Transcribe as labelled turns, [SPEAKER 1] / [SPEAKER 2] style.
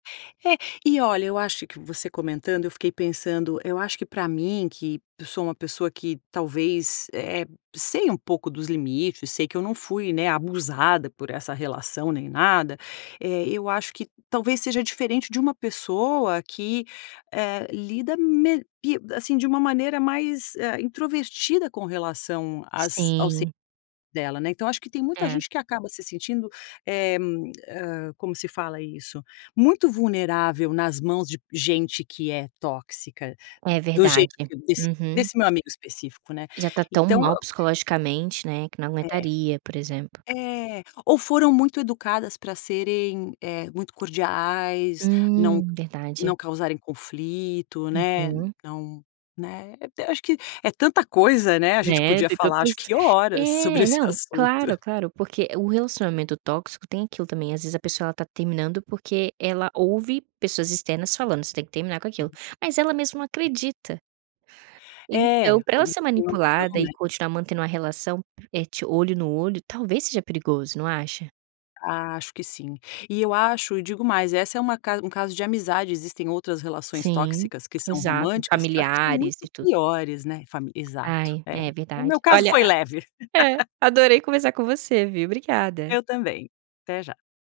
[SPEAKER 1] É, e olha, eu acho que você comentando, eu fiquei pensando, eu acho que pra mim que eu sou uma pessoa que, talvez, eh eh, sei um pouco dos limites, sei que eu não fui, né, abusada por essa relação nem nada, eh, eu acho que talvez seja diferente de uma pessoa que, eh, lida me pi assim, de uma maneira mais, ah, introvertida com relação às ao ci
[SPEAKER 2] Sim.
[SPEAKER 1] dela, né. Então, acho que tem muita
[SPEAKER 2] É.
[SPEAKER 1] gente que acaba se sentindo, eh, hã, como se fala isso? Muito vulnerável nas mãos de gente que é tóxica,
[SPEAKER 2] É
[SPEAKER 1] do
[SPEAKER 2] verdade,
[SPEAKER 1] jeito que desse
[SPEAKER 2] uhum.
[SPEAKER 1] desse meu amigo específico, né,
[SPEAKER 2] E já tá tão
[SPEAKER 1] então
[SPEAKER 2] mal psicologicamente, né, que não
[SPEAKER 1] É.
[SPEAKER 2] aguentaria, por exemplo.
[SPEAKER 1] É, ou foram muito educadas pra serem, eh, muito cordiais, não
[SPEAKER 2] Hum, verdade.
[SPEAKER 1] não causarem conflito, né,
[SPEAKER 2] Uhum.
[SPEAKER 1] não né, eu acho que é tanta coisa, né, a gente
[SPEAKER 2] É,
[SPEAKER 1] podia
[SPEAKER 2] tem
[SPEAKER 1] falar acho
[SPEAKER 2] tantos
[SPEAKER 1] horas sobre
[SPEAKER 2] é,
[SPEAKER 1] esse
[SPEAKER 2] não,
[SPEAKER 1] assunto.
[SPEAKER 2] claro, claro, porque o relacionamento tóxico tem aquilo também, às vezes, a pessoa ela tá terminando, porque ela ouve pessoas externas falando "Você tem que terminar com aquilo",
[SPEAKER 1] Uhum.
[SPEAKER 2] mas ela mesmo não
[SPEAKER 1] É.
[SPEAKER 2] acredita. Então,
[SPEAKER 1] É,
[SPEAKER 2] pra ela
[SPEAKER 1] quando
[SPEAKER 2] ser
[SPEAKER 1] não tem ação,
[SPEAKER 2] manipulada, e
[SPEAKER 1] né?
[SPEAKER 2] continuar mantendo uma relação et olho no olho talvez seja perigoso, não acha?
[SPEAKER 1] Acho que sim, e eu acho e digo mais essa é uma ca um caso de amizade, existem outras relações
[SPEAKER 2] Sim,
[SPEAKER 1] tóxicas, que são
[SPEAKER 2] exato,
[SPEAKER 1] românticas que eu acho que são
[SPEAKER 2] familiares e
[SPEAKER 1] muito
[SPEAKER 2] tudo.
[SPEAKER 1] piores, né, fami exato
[SPEAKER 2] Ai, é
[SPEAKER 1] é, o
[SPEAKER 2] verdade.
[SPEAKER 1] meu caso
[SPEAKER 2] Olha
[SPEAKER 1] foi leve.
[SPEAKER 2] a é, adorei conversar com você, viu, obrigada.
[SPEAKER 1] Eu também, até já.